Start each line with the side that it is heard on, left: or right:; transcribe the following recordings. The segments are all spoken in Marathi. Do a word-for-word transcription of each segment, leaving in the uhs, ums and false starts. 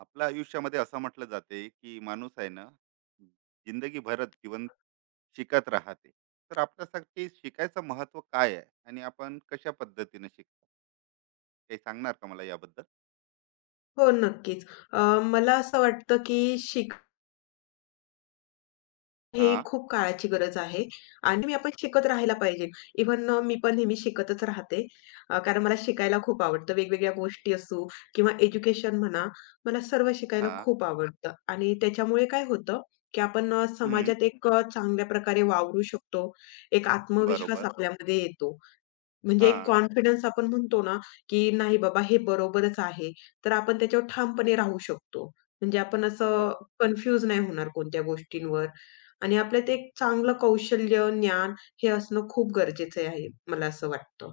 right: आपल्या आयुष्यामध्ये असं म्हटलं जाते की माणूस आहे ना, जिंदगी भरत जीवन शिकत राहते. तर आपल्यासाठी शिकायचं महत्व काय आहे आणि आपण कशा पद्धतीने शिकतो? काही सांगणार का मला याबद्दल?
left: हो, नक्कीच. अ, मला असं वाटतं, की शिक हे
right: हा.
left: खूप काळाची गरज आहे आणि नेहमी आपण शिकत राहायला पाहिजे. इव्हन अ, मी पण नेहमी शिकतच राहते. अ, कारण मला शिकायला खूप आवडतं. वेगवेगळ्या गोष्टी असू किंवा एज्युकेशन म्हणा, मला सर्व शिकायला
right: हा.
left: खूप आवडतं आणि त्याच्यामुळे काय होतं, की आपण अ,
right: हम्म.
left: समाजात एक अ, चांगल्या प्रकारे वावरू शकतो. एक आत्मविश्वास
right: बरोबर.
left: आपल्यामध्ये येतो, म्हणजे
right: हा.
left: एक कॉन्फिडन्स आपण म्हणतो ना, की नाही बाबा हे बरोबरच आहे. तर आपण त्याच्यावर ठामपणे राहू शकतो. म्हणजे आपण
right: बरोबर.
left: असं कन्फ्यूज नाही होणार कोणत्या गोष्टींवर, आणि आपल्यात एक चांगलं कौशल्य, ज्ञान हे असणं खूप गरजेचं आहे, मला असं वाटतं.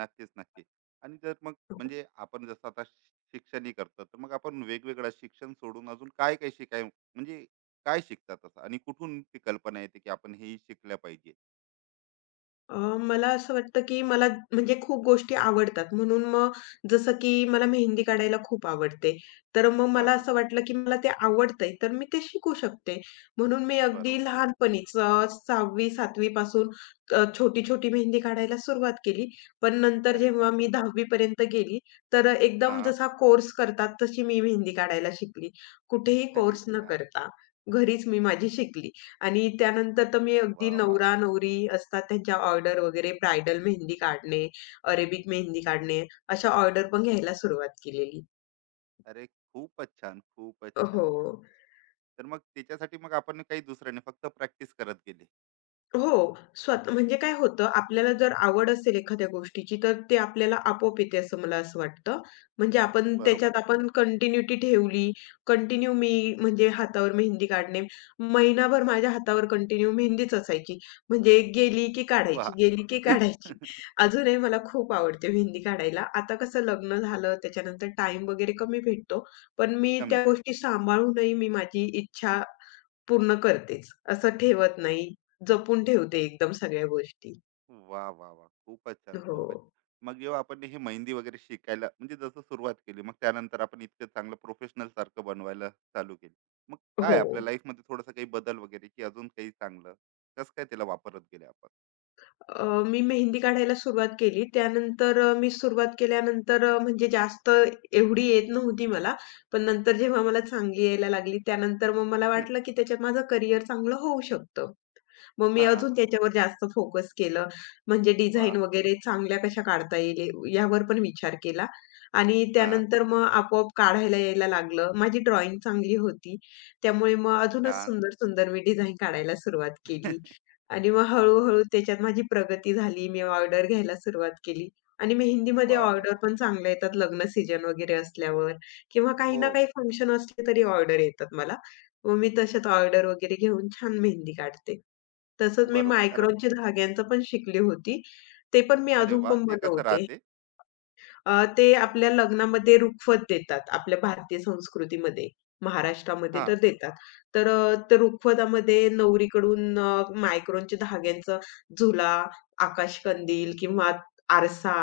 right: नक्कीच, नक्की. आणि जर मग म्हणजे आपण जसं आता शिक्षणही करतो, तर मग आपण वेगवेगळं शिक्षण सोडून अजून काय काय शिकाय म्हणजे काय शिकतात असं, आणि कुठून ती कल्पना येते की आपण हेही शिकल्या पाहिजे?
left: अ, मला असं वाटतं, की मला म्हणजे खूप गोष्टी आवडतात. म्हणून मग जसं की मला मेहंदी काढायला खूप आवडते. तर मग मला
right: हा.
left: असं वाटलं, की मला ते आवडतंय, तर मी ते शिकू शकते. म्हणून मी अगदी
right: बरोबर.
left: लहानपणीच अ, सहावी सातवी पासून अ, छोटी-छोटी मेहंदी काढायला सुरुवात केली. पण नंतर
right: अरे
left: जेव्हा
right: वा.
left: मी दहावी पर्यंत गेली, तर एकदम
right: हा.
left: जसा कोर्स करतात तशी मी मेहंदी काढायला शिकली. कुठेही
right: अरे
left: कोर्स न
right: छान!
left: करता घरीच मी माझी शिकली. आणि त्यानंतर तर मी अगदी
right: वा वा.
left: नवरा-नवरी असतात त्यांच्या ऑर्डर वगैरे ब्रायडल मेहंदी काढणे, अरेबिक मेहंदी काढणे, अशा ऑर्डर पण घ्यायला सुरुवात केलेली.
right: अरे खूपच छान, खूपच
left: हो.
right: छान. तर मग त्याच्यासाठी मग आपण काही दुसरं नाही, फक्त प्रॅक्टिस करत गेले.
left: हो. स्वत म्हणजे काय होतं, आपल्याला जर आवड असेल एखाद्या गोष्टीची, तर ते आपल्याला आपोआप येते असं मला असं वाटतं. म्हणजे आपण
right: बरोबर.
left: त्याच्यात आपण कंटिन्यूटी ठेवली, कंटिन्यू मी म्हणजे हातावर मेहंदी काढणे. महिनाभर माझ्या हातावर कंटिन्यू मेहंदीच असायची. म्हणजे गेली की काढायची,
right: वाह!
left: गेली की काढायची. अजूनही मला खूप आवडते मेहंदी काढायला. आता कसं लग्न झालं, त्याच्यानंतर टाईम वगैरे कमी भेटतो. पण मी
right: कमी
left: त्या गोष्टी
right: भेटतो.
left: सांभाळूनही मी माझी इच्छा पूर्ण करतेच. असं ठेवत नाही. जपून ठेवते एकदम सगळ्या गोष्टी.
right: वाह, वाह, वाह! खूपच छान,
left: हो.
right: खूपच छान. मग जेव्हा आपण हे मेहंदी वगैरे शिकायला म्हणजे जसं सुरुवात केली, मग त्यानंतर आपण इतकं चांगलं प्रोफेशनलसारखं बनवायला चालू केलं. मग
left: हो.
right: काय आपल्या लाईफमध्ये थोडासा काही बदल वगैरे, की अजून काही चांगलं? कसं काय त्याला वापरत गेले आपण?
left: अ, मी मेहंदी काढायला सुरुवात केली. त्यानंतर अ, मी सुरुवात केल्यानंतर अ, म्हणजे जास्त एवढी येत नव्हती मला. पण नंतर जेव्हा मला चांगली यायला लागली, त्यानंतर मग मला वाटलं, की त्याच्यात माझं करियर चांगलं होऊ शकतं. मग मी
right: हां.
left: अजून त्याच्यावर जास्त फोकस केलं. म्हणजे डिझाईन
right: वाह!
left: वगैरे चांगल्या कशा काढता येईल यावर पण विचार केला आणि
right: हां.
left: त्यानंतर मग आपोआप काढायला यायला लागलं. माझी ड्रॉइंग चांगली होती. त्यामुळे मग अजूनच
right: छान.
left: सुंदर-सुंदर मी डिझाईन काढायला सुरुवात केली आणि मग हळू त्याच्यात माझी प्रगती झाली. मी ऑर्डर घ्यायला सुरुवात केली आणि मेहंदीमध्ये
right: वाह, वाह,
left: ऑर्डर
right: वाह!
left: पण चांगल्या येतात लग्न सीजन वगैरे असल्यावर, किंवा काही
right: हो.
left: ना काही फंक्शन असले तरी ऑर्डर येतात मला. मग मी तशाच ऑर्डर वगैरे घेऊन छान मेहंदी काढते. तसंच मी
right: बरोबर. कारण
left: मायक्रॉनचे धाग्यांचं पण शिकली होती. ते पण मी
right: अरे
left: अजून
right: वा,
left: पण
right: ते कसं
left: बनवते.
right: राहते?
left: अ, ते आपल्या लग्नामध्ये रुखवत देतात, आपल्या भारतीय संस्कृतीमध्ये, महाराष्ट्रामध्ये तर
right: हां,
left: देतात. तर अ, त्या रुखवतामध्ये नवरीकडून अ, मायक्रॉनच्या धाग्यांचा झुला, आकाशकंदील किंवा आरसा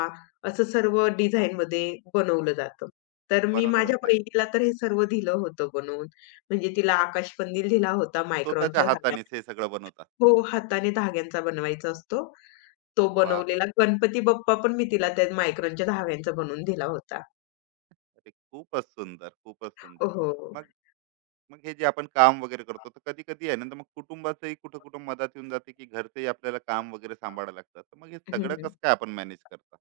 left: असं सर्व डिझाइनमध्ये बनवलं जातं. तर मी
right: बनवलं
left: माझ्या
right: जातं.
left: बहिणीला तर हे सर्व दिलं होतं बनवून. म्हणजे तिला आकाशकंदील दिला होता
right: स्वतःच्या
left: मायक्रॉनच्या धाग्या.
right: हातानेच हे सगळं बनवतात.
left: हो, हाताने धाग्यांचा बनवायचा असतो. तो
right: वा,
left: बनवलेला गणपती बाप्पा पण मी तिला त्या मायक्रॉनच्या धाग्यांचा बनवून दिला होता.
right: अरे खूपच सुंदर, खूपच सुंदर.
left: हो. हो.
right: मग मग हे जे आपण काम वगैरे करतो, तर कधी-कधी आहे ना, तर मग कुटुंबाचंही कुठं-कुठं मदत येऊन जाते, की घरचंही आपल्याला काम वगैरे सांभाळावं लागतं. तर मग हे
left: हं,
right: सगळं
left: हं.
right: कसं काय आपण मॅनेज करता?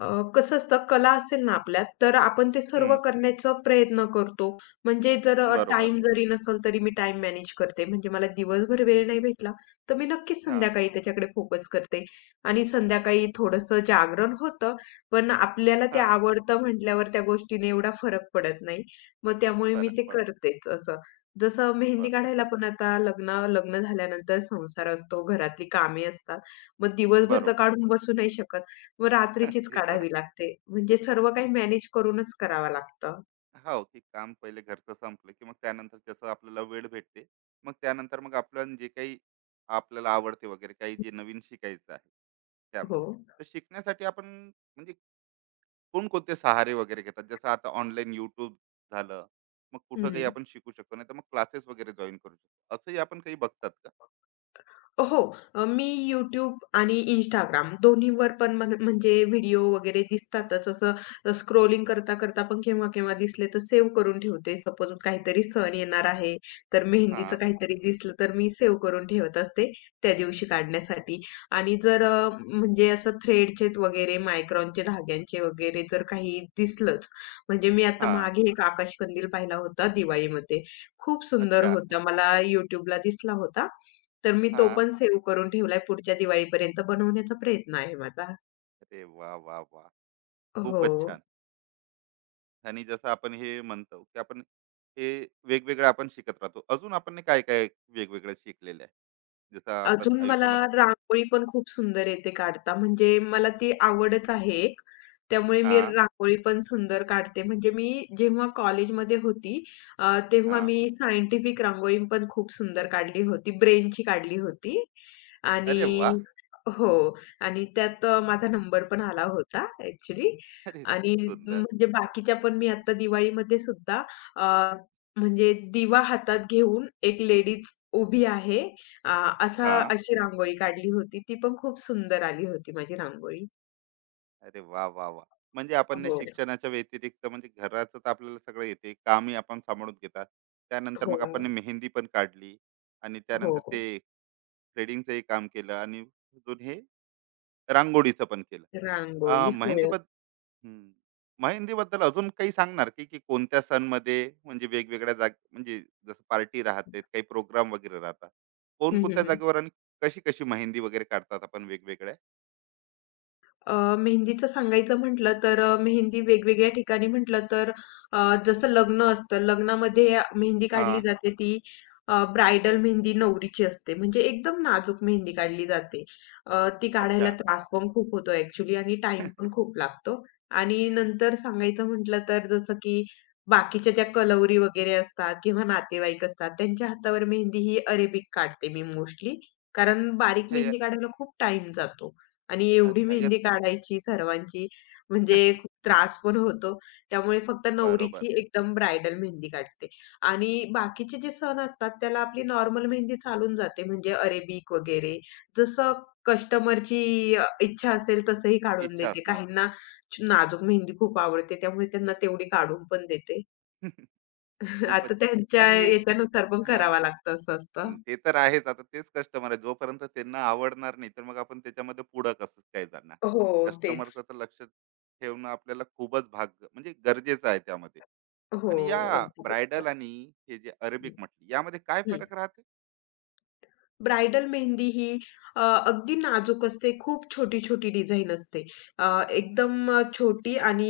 left: अ, कसं असतं कला असेल ना आपल्यात, तर आपण ते सर्व
right: हं,
left: करण्याचा प्रयत्न करतो. म्हणजे जर अ,
right: बरोबर.
left: टाईम जरी नसेल तरी मी टाईम मॅनेज करते. म्हणजे मला दिवसभर वेळ नाही भेटला, तर मी नक्कीच
right: हां,
left: संध्याकाळी त्याच्याकडे फोकस करते. आणि संध्याकाळी थोडंसं जागरण होतं, पण आपल्याला ते
right: हां.
left: आवडतं म्हटल्यावर त्या गोष्टीने एवढा फरक पडत नाही. मग त्यामुळे मी
right: फरक
left: ते
right: पडत.
left: करतेच असं. जसं मेहंदी
right: बरोबर,
left: काढायला पण आता लग्न लग्न झाल्यानंतर संसार असतो, घरातली कामे असतात. मग दिवसभर तर
right: बरोबर.
left: काढून बसू नाही शकत. मग रात्रीचीच
right: ते तर आहे.
left: काढावी लागते. म्हणजे सर्व काही मॅनेज करूनच करावं लागतं.
right: हो, की काम पहिले घरचं संपलं, की मग त्यानंतर त्याचं आपल्याला वेळ भेटते. मग त्यानंतर मग आपण जे काही आपल्याला आवडते वगैरे काही जे नवीन शिकायचं आहे, त्यामुळे.
left: हो.
right: तर शिकण्यासाठी आपण म्हणजे कोणकोणते सहारे वगैरे घेतात? जसं आता ऑनलाईन YouTube झालं, मग कुठं काही
left: हं.
right: आपण शिकू शकतो. नाहीतर मग क्लासेस वगैरे जॉइन करू शकतो. असंही आपण काही बघतात का?
left: हो. अ, मी YouTube आणि Instagram दोन्हीवर पण म्हण म्हणजे व्हिडिओ वगैरे दिसतातच. असं स्क्रोलिंग करता-करता पण केव्हा-केव्हा दिसले तर सेव्ह करून ठेवते. सपोज काहीतरी सण येणार आहे, तर मेहंदीचं
right: हां,
left: काहीतरी दिसलं तर मी सेव्ह करून ठेवत असते त्या दिवशी काढण्यासाठी. आणि जर अ, म्हणजे असं थ्रेडचे वगैरे मायक्रॉनचे धाग्यांचे वगैरे जर काही दिसलंच, म्हणजे मी आता
right: हां.
left: मागे एक आकाश कंदील पाहिला होता दिवाळीमध्ये. खूप सुंदर
right: अच्छा.
left: होता. मला YouTubeला दिसला होता. तर मी तो
right: हां.
left: पण सेव्ह करून ठेवलाय. पुढच्या दिवाळीपर्यंत बनवण्याचा प्रयत्न आहे माझा.
right: अरे वाह, वाह, वाह!
left: हो.
right: खूपच छान. आणि जसं आपण हे म्हणतो की आपण हे वेगवेगळं आपण शिकत राहतो, अजून आपण ने काय काय वेगवेगळं शिकलेलं आहे जसं आपण
left: अजून मला
right: आयुष्यामध्ये.
left: रांगोळी पण खूप सुंदर येते काढता. म्हणजे मला ती आवडच आहे एक. त्यामुळे मी
right: हा.
left: रांगोळी पण सुंदर काढते. म्हणजे मी जेव्हा कॉलेजमध्ये होती, अ, तेव्हा
right: हा.
left: मी सायंटिफिक रांगोळी पण खूप सुंदर काढली होती. ब्रेनची काढली होती
right: अरे वा.
left: आणि हो, आणि त्यात अ, माझा नंबर पण आला होता ॲक्चुअली.
right: अरे
left: आणि
right: सुंदर.
left: म्हणजे बाकीच्या पण मी आता दिवाळीमध्ये सुद्धा अ, म्हणजे दिवा हातात घेऊन एक लेडीज उभी आहे, अ, असा
right: हा.
left: अशी रांगोळी काढली होती. ती पण खूप सुंदर आली होती माझी रांगोळी.
right: अरे वा वा वा. म्हणजे आपण ने
left: हो, अच्छा.
right: शिक्षणाच्या व्यतिरिक्त म्हणजे घराचं तर आपल्याला सगळं येते, कामही आपण सांभाळून घेतात. त्यानंतर
left: हो,
right: मग
left: हां,
right: आपण ने मेहंदी पण काढली आणि त्यानंतर
left: हो,
right: ते थ्रेडिंगचंही काम केलं आणि अजून हे रांगोळीचं पण केलं.
left: रांगोळी.
right: अ,
left: हो.
right: मेहंदीबद्द हं. मेहंदीबद्दल अजून काही सांगणार, की, की कोणत्या सणमध्ये म्हणजे वेगवेगळ्या जाग म्हणजे जसं पार्टी राहते, काही प्रोग्राम वगैरे राहतात.
left: हं,
right: कोणकोणत्या
left: हं,
right: जागेवर आणि कशी-कशी मेहंदी वगैरे काढतात आपण वेगवेगळ्या?
left: अ, मेहंदीचं सांगायचं म्हटलं तर अ, मेहंदी वेगवेगळ्या ठिकाणी म्हटलं तर अ, जसं लग्न असतं, लग्नामध्ये मेहंदी काढली
right: हां.
left: जाते ती. अ, ब्रायडल मेहंदी नवरीची असते. म्हणजे एकदम नाजूक मेहंदी काढली जाते. अ, ती काढायला
right: अच्छा.
left: त्रास पण खूप होतो ॲक्चुअली, आणि टाईम पण खूप लागतो. आणि नंतर सांगायचं म्हटलं तर जसं की बाकीच्या ज्या कलवरी वगैरे असतात किंवा नातेवाईक असतात, त्यांच्या हातावर मेहंदी ही अरेबिक काढते मी मोस्टली. कारण बारीक
right: अच्छा, या.
left: मेहंदी काढायला खूप टाईम जातो. आणि एवढी
right: अच्छा, या.
left: मेहंदी काढायची सर्वांची, म्हणजे खूप त्रास पण होतो. त्यामुळे फक्त
right: बरोबर.
left: नवरीची एकदम ब्रायडल मेहंदी काढते, आणि बाकीचे जे सण असतात, त्याला आपली नॉर्मल मेहंदी चालून जाते, म्हणजे अरेबिक वगैरे. जसं कस्टमरची अ, इच्छा असेल तसंही काढून
right: इच्छा
left: देते.
right: असणार.
left: काहींना नाजूक मेहंदी खूप आवडते, त्यामुळे त्यांना तेवढी काढून पण देते.
right: खूप
left: आता
right: छान.
left: त्यांच्या
right: आणि हे
left: याच्यानुसार पण
right: हां.
left: करावा लागतं, असं असतं.
right: हं, ते तर आहेच. आता तेच कस्टमर आहे. जोपर्यंत त्यांना आवडणार नाही, तर मग आपण त्याच्यामध्ये पुढं कसं काय जाणार?
left: हो, तेच.
right: कस्टमरचं तर लक्ष ठेवणं आपल्याला खूपच भाग म्हणजे गरजेचं आहे त्यामध्ये.
left: हो,
right: आणि या
left: अगदी बरोबर.
right: ब्रायडल आणि हे जे अरेबिक
left: हं,
right: म्हटली, यामध्ये काय फरक राहते?
left: ब्राइडल मेहंदी ही अ, अगदी नाजूक असते. खूप छोटी-छोटी डिझाइन असते. अ, एकदम अ, छोटी, आणि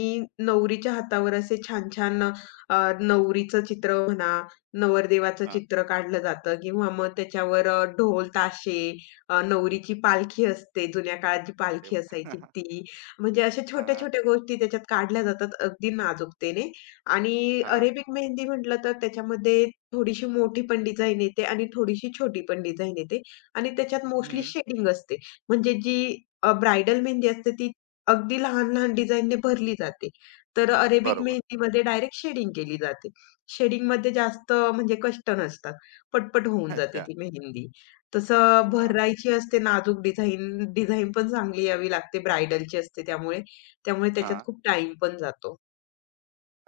left: नवरीच्या हातावर असे छान-छान अ, नवरीचं चित्र म्हणा, नवरदेवाचं
right: हां.
left: चित्र काढलं जातं, किंवा मग त्याच्यावर अ, ढोल, ताशे, अ, नवरीची पालखी असते. जुन्या काळात जी
right: अरे
left: पालखी
right: वाह!
left: असायची ती. म्हणजे अशा
right: हां,
left: छोट्या-छोट्या गोष्टी त्याच्यात काढल्या जातात अगदी नाजूकतेने. आणि
right: हां.
left: अरेबिक मेहंदी म्हटलं तर त्याच्यामध्ये थोडीशी मोठी पण डिझाइन येते आणि थोडीशी छोटी पण डिझाइन येते, आणि त्याच्यात मोस्टली
right: हं.
left: शेडिंग असते. म्हणजे जी अ, ब्राइडल मेहंदी असते ती अगदी लहान-लहान डिझाइनने भरली जाते. तर अरेबिक
right: बरोबर.
left: मेहंदीमध्ये डायरेक्ट शेडिंग केली जाते. शेडिंगमध्ये जास्त म्हणजे कष्ट नसतात. पटपट होऊन जाते
right: अच्छा.
left: ती मेहंदी. तसं
right: वाह!
left: भरायची असते नाजूक डिझाइन, डिझाइन पण चांगली यावी लागते, ब्राइडलची असते त्यामुळे. त्यामुळे त्याच्यात
right: हां.
left: खूप टाईम पण जातो.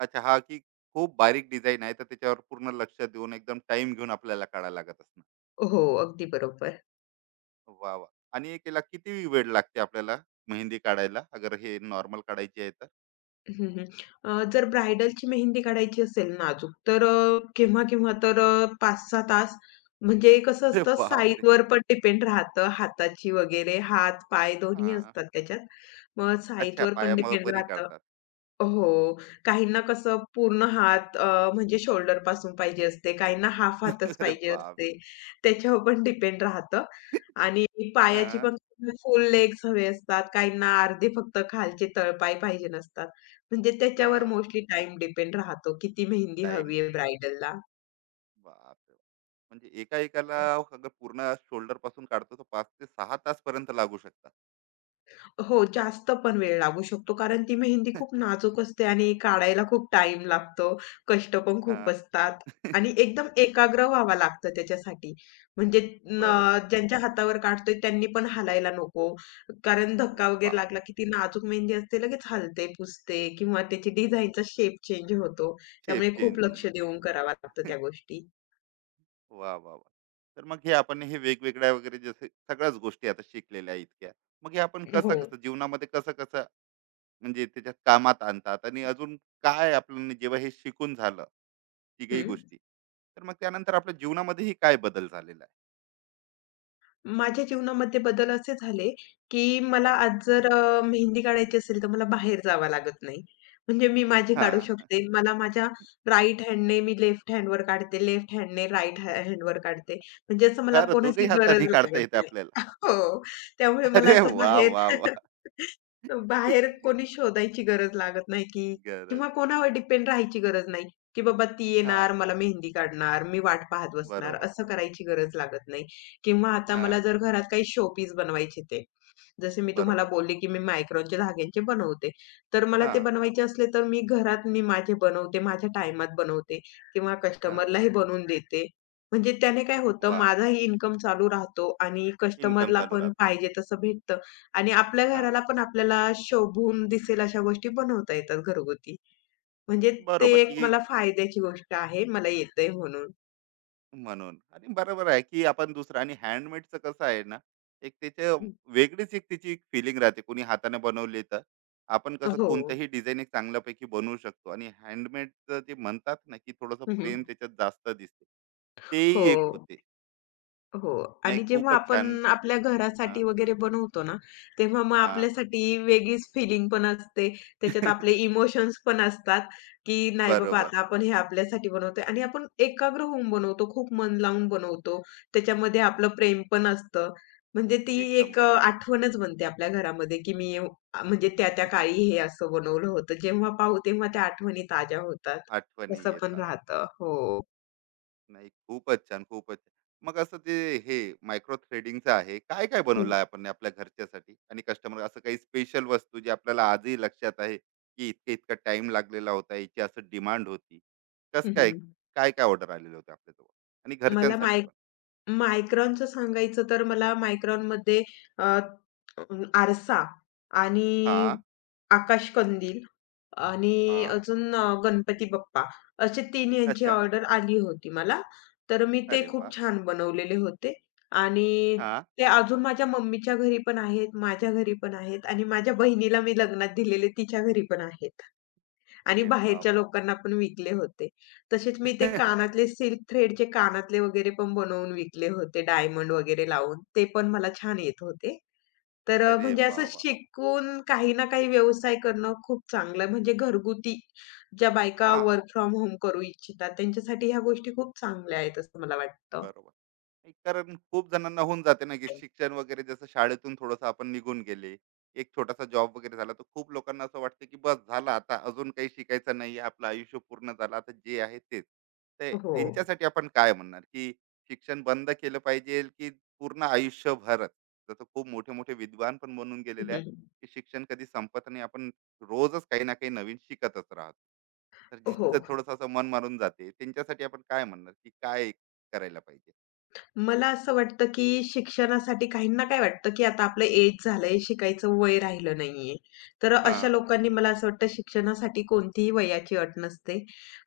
right: अच्छा, हां, की खूप बारीक डिझाइन आहे, तर त्याच्यावर पूर्ण लक्ष देऊन एकदम टाईम घेऊन आपल्याला काढायला लागत.
left: हो, अगदी बरोबर.
right: वा वा. आणि एक केला किती वेळ लागते आपल्याला मेहंदी काढायला, अगर हे नॉर्मल काढायची आहे तर?
left: हं, हं. अ, जर ब्राइडलची मेहंदी काढायची असेल नाजूक, तर अ, केव्हा-केव्हा तर अ, पाच सहा तास, म्हणजे कसं
right: अरे
left: असतं
right: बाप रे.
left: साईजवर पण डिपेंड राहतं हाताची वगैरे, हात, पाय दोन्ही
right: हा.
left: असतात त्याच्यात. मग
right: अच्छा,
left: साईजवर पण डिपेंड
right: पायावरी
left: राहतं.
right: काढतात?
left: हो. काहींना कसं पूर्ण हात अ, म्हणजे शोल्डरपासून पाहिजे असते, काहींना हाल्फ हातच
right: अरे
left: पाहिजे
right: बाप.
left: असते. त्याच्यावर पण डिपेंड राहतं. आणि पायाची
right: हा.
left: पण फुल लेग्स हवे असतात, काहींना अर्धे फक्त खालचे तळपाय पाहिजे नसतात. म्हणजे
right: हा.
left: त्याच्यावर मोस्टली टाईम डिपेंड राहतो, किती मेहंदी
right: टाइम.
left: हवी आहे ब्राइडलला.
right: बाप रे. म्हणजे एका एकाला अगर पूर्ण शोल्डर पासून काढतो तर पाच ते सहा तास पर्यंत लागू शकतात.
left: हो, जास्त पण वेळ लागू शकतो. कारण ती मेहंदी खूप नाजूक असते आणि काढायला खूप टाइम लागतो. कष्ट पण
right: हा.
left: खूप असतात, आणि एकदम एकाग्र व्हावं लागतं त्याच्यासाठी. म्हणजे न
right: बरोबर.
left: ज्यांच्या हातावर काढतोय त्यांनी पण हालायला नको. कारण
right: अरे
left: धक्का वगैरे
right: बाप,
left: लागला की ती नाजूक मेहंदी असते लगेच हलते, पुसते, किंवा त्याची डिझाईनचा शेप चेंज होतो.
right: शेप
left: त्यामुळे खूप
right: चेंज होऊन
left: लक्ष
right: जाणार.
left: देऊन करावं लागतं त्या गोष्टी.
right: वा वा वा. तर मग हे आपण हे वेगवेगळ्या वगैरे जसे सगळ्याच गोष्टी आता शिकलेल्या आहे इतक्या, मग हे आपण कसं
left: हो.
right: कसं जीवनामध्ये कसं कसं म्हणजे त्याच्यात कामात आणतात, आणि अजून काय आपण जेव्हा हे शिकून झालं तिघही
left: हं.
right: गोष्टी, तर मग त्यानंतर आपल्या जीवनामध्येही काय बदल झालेला आहे?
left: माझ्या जीवनामध्ये बदल असे झाले, की मला
right: हा.
left: आज जर अ, मेहंदी काढायची असेल, तर मला बाहेर जावं लागत नाही. म्हणजे मी माझी काढू
right: हा.
left: शकते. मला माझ्या राइट हँडने मी लेफ्ट हँडवर काढते, लेफ्ट हँडने राइट हॅ हँडवर काढते. म्हणजे असं मला
right: खरं दोघही
left: कोणाची गरज
right: हाताने काढता
left: लागत
right: येते
left: नाही.
right: आपल्याला.
left: हो, त्यामुळे मला
right: अरे
left: असं
right: वा
left: बाहेर
right: वा वा.
left: बाहेर कोणी शोधायची गरज लागत नाही, की,
right: गरज.
left: किंवा कोणावर डिपेंड राहायची गरज नाही, की बाबा ती
right: हा.
left: येणार, मला मेहंदी काढणार, मी वाट पाहत बसणार,
right: बरोबर.
left: असं करायची गरज लागत नाही. किंवा आता मला
right: हा.
left: जर घरात काही शोपीस बनवायचे ते, जसे मी तुम्हाला
right: बरोबर.
left: बोलले, की मी मायक्रॉनचे धाग्यांचे बनवते. तर मला
right: हा.
left: ते बनवायचे असले तर मी घरात मी माझे बनवते, माझ्या टाईमात बनवते, किंवा
right: हा.
left: कस्टमरलाही बनवून देते. म्हणजे त्याने काय होतं,
right: वा.
left: माझाही इन्कम चालू राहतो आणि
right: इन्कम
left: कस्टमरला
right: चालू
left: पण
right: राहत.
left: पाहिजे तसं भेटतं, आणि आपल्या
right: हा.
left: घराला पण आपल्याला शोभून दिसेल अशा गोष्टी बनवता येतात घरगुती. म्हणजे ते
right: बरोबर
left: एक
right: की.
left: मला फायद्याची गोष्ट आहे. मला येतंय म्हणून.
right: म्हणून आणि बरोबर आहे की आपण दुसरं, आणि हँडमेडचं कसं आहे ना, एक त्याच्या वेगळीच एक त्याची एक फिलिंग राहते कोणी हाताने बनवले तर. आपण कसं
left: हो.
right: कोणतंही डिझाईन एक चांगल्यापैकी बनवू शकतो, आणि हँडमेडचं जे म्हणतात ना, की थोडंसं
left: हं, हं.
right: प्रेम त्याच्यात जास्त दिसते.
left: हो.
right: तेही एक होते.
left: हो,
right: नाही,
left: आणि जेव्हा
right: खूपच छान.
left: आपण आपल्या घरासाठी
right: हा.
left: वगैरे बनवतो ना, तेव्हा मग
right: हा.
left: आपल्यासाठी वेगळीच फीलिंग पण असते. त्याच्यात आपले इमोशन्स पण असतात, की नाही बाबा हां.
right: बरोबर.
left: आता आपण हे आपल्यासाठी बनवतोय आणि आपण एकाग्र होऊन बनवतो, खूप मन लावून बनवतो. त्याच्यामध्ये आपलं प्रेम पण असतं. म्हणजे ती
right: एकदम
left: एक अ,
right: बरोबर.
left: आठवणच बनते आपल्या घरामध्ये, की मी अ, म्हणजे त्या-त्या काळी हे असं बनवलं होतं. जेव्हा पाहू तेव्हा त्या आठवणी ताज्या होतात.
right: आठवणी
left: तसं पण बरोबर.
right: येतात.
left: राहतं. हो.
right: नाही, खूपच छान, खूपच छान. मग असं ते हे मायक्रो थ्रेडिंगचं आहे, काय काय
left: हं.
right: बनवलं आहे आपण आपल्या घरच्यासाठी आणि कस्टमर, असं काही स्पेशल वस्तू जी आपल्याला आजही लक्षात आहे, की इतका इतका टाइम लागलेला होता, याची असं डिमांड होती, कस काय,
left: हं,
right: काय काय ऑर्डर आलेले होते आपल्याजवळ आणि
left: मला
right: घरच्यांसाठी
left: माय
right: पण?
left: मायक्रॉनचं सांगायचं तर मला मायक्रॉनमध्ये अ, अं, आरसा
right: हा.
left: आणि आकाशकंदील आणि
right: हा.
left: अजून अ, गणपती बाप्पा असे तीन यांची
right: अच्छा.
left: ऑर्डर आली होती मला. तर मी ते
right: अरे वा.
left: खूप छान बनवलेले होते, आणि
right: हा.
left: ते अजून माझ्या मम्मीच्या घरी पण आहेत, माझ्या घरी पण आहेत, आणि माझ्या बहिणीला मी लग्नात दिलेले तिच्या घरी पण आहेत. आणि
right: अरे वा
left: बाहेरच्या
right: वा.
left: लोकांना पण विकले होते. तसेच मी ते कानातले सिल्क थ्रेडचे कानातले वगैरे पण बनवून विकले होते, डायमंड वगैरे लावून. ते पण मला छान येत होते. तर अ,
right: अरे
left: म्हणजे
right: वा
left: असं
right: वा.
left: शिकून काही ना काही व्यवसाय करणं खूप चांगलं आहे. म्हणजे घरगुती ज्या बायका
right: हा.
left: वर्क फ्रॉम होम करू इच्छितात, त्यांच्यासाठी ह्या गोष्टी खूप चांगल्या आहेत असं मला वाटतं.
right: बरोबर. एक कारण खूप जणांना होऊन जाते ना, की शिक्षण वगैरे जसं शाळेतून थोडंसं आपण निघून गेले, एक छोटासा जॉब वगैरे झाला, तर खूप लोकांना असं वाटतं की बस झालं, आता अजून काही शिकायचं नाही, आपलं आयुष्य पूर्ण झालं, आता जे आहे तेच. तर
left: हो.
right: यांच्यासाठी आपण काय म्हणणार, की शिक्षण बंद केलं पाहिजे, की पूर्ण आयुष्यभरच, जसं खूप मोठे मोठे विद्वान पण बनून गेलेले आहे,
left: हं,
right: की शिक्षण कधी संपत नाही, आपण रोजच काही ना काही नवीन शिकतच राहतो? तर
left: हो.
right: ज्यांचं थोडंसं असं मन मारून जाते, त्यांच्यासाठी आपण काय म्हणणार, की काय करायला पाहिजे?
left: मला असं वाटतं, की शिक्षणासाठी काहींना काय वाटतं, की आता आपलं एज झालंय, शिकायचं वय राहिलं नाहीये. तर
right: हा.
left: अशा लोकांनी मला असं वाटतं शिक्षणासाठी कोणतीही वयाची अट नसते.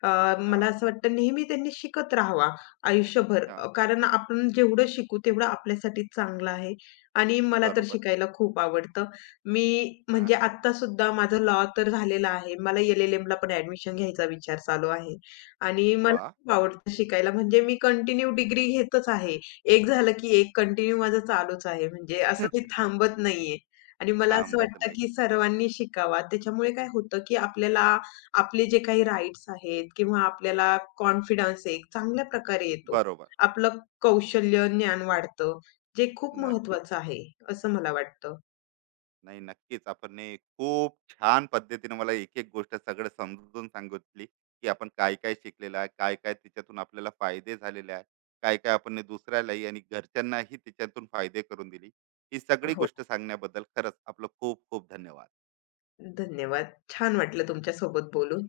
left: अ,
right: हा.
left: मला असं वाटतं नेहमी त्यांनी शिकत राहावा आयुष्यभर.
right: हा.
left: अ, कारण आपण जेवढं शिकू तेवढं आपल्यासाठी चांगलं आहे, आणि मला तर
right: बरोबर.
left: शिकायला खूप आवडतं. मी
right: हा.
left: म्हणजे आत्तासुद्धा माझं लॉ तर झालेलं आहे. मला एल एल एमला पण ॲडमिशन घ्यायचा विचार चालू आहे, आणि मला
right: वा.
left: खूप आवडतं शिकायला. म्हणजे मी कंटिन्यू डिग्री घेतच आहे. एक झालं की एक कंटिन्यू माझं चालूच आहे. म्हणजे असं मी थांबत नाहीये. आणि मला असं
right: थांबत
left: वाटतं
right: नाही.
left: की सर्वांनी शिकावा. त्याच्यामुळे काय होतं की आपल्याला आपले जे काही राइट्स आहेत, किंवा आपल्याला कॉन्फिडन्स एक चांगल्या प्रकारे येतो.
right: बरोबर.
left: आपलं कौशल्य, ज्ञान वाढतं, जे खूप
right: नक्कीच.
left: महत्वाचं आहे, असं मला वाटतं.
right: नाही, नक्कीच आपण हे खूप छान पद्धतीने मला एक एक गोष्ट सगळं समजून सांगितली, की आपण काय काय शिकलेलं आहे, काय काय त्याच्यातून आपल्याला फायदे झालेले आहे, काय काय आपण हे दुसऱ्यालाही आणि घरच्यांनाही त्याच्यातून फायदे करून दिली. ही सगळी
left: हो,
right: गोष्ट सांगण्याबद्दल खरंच आपलं खूप खूप धन्यवाद.
left: धन्यवाद. छान वाटलं तुमच्यासोबत बोलून.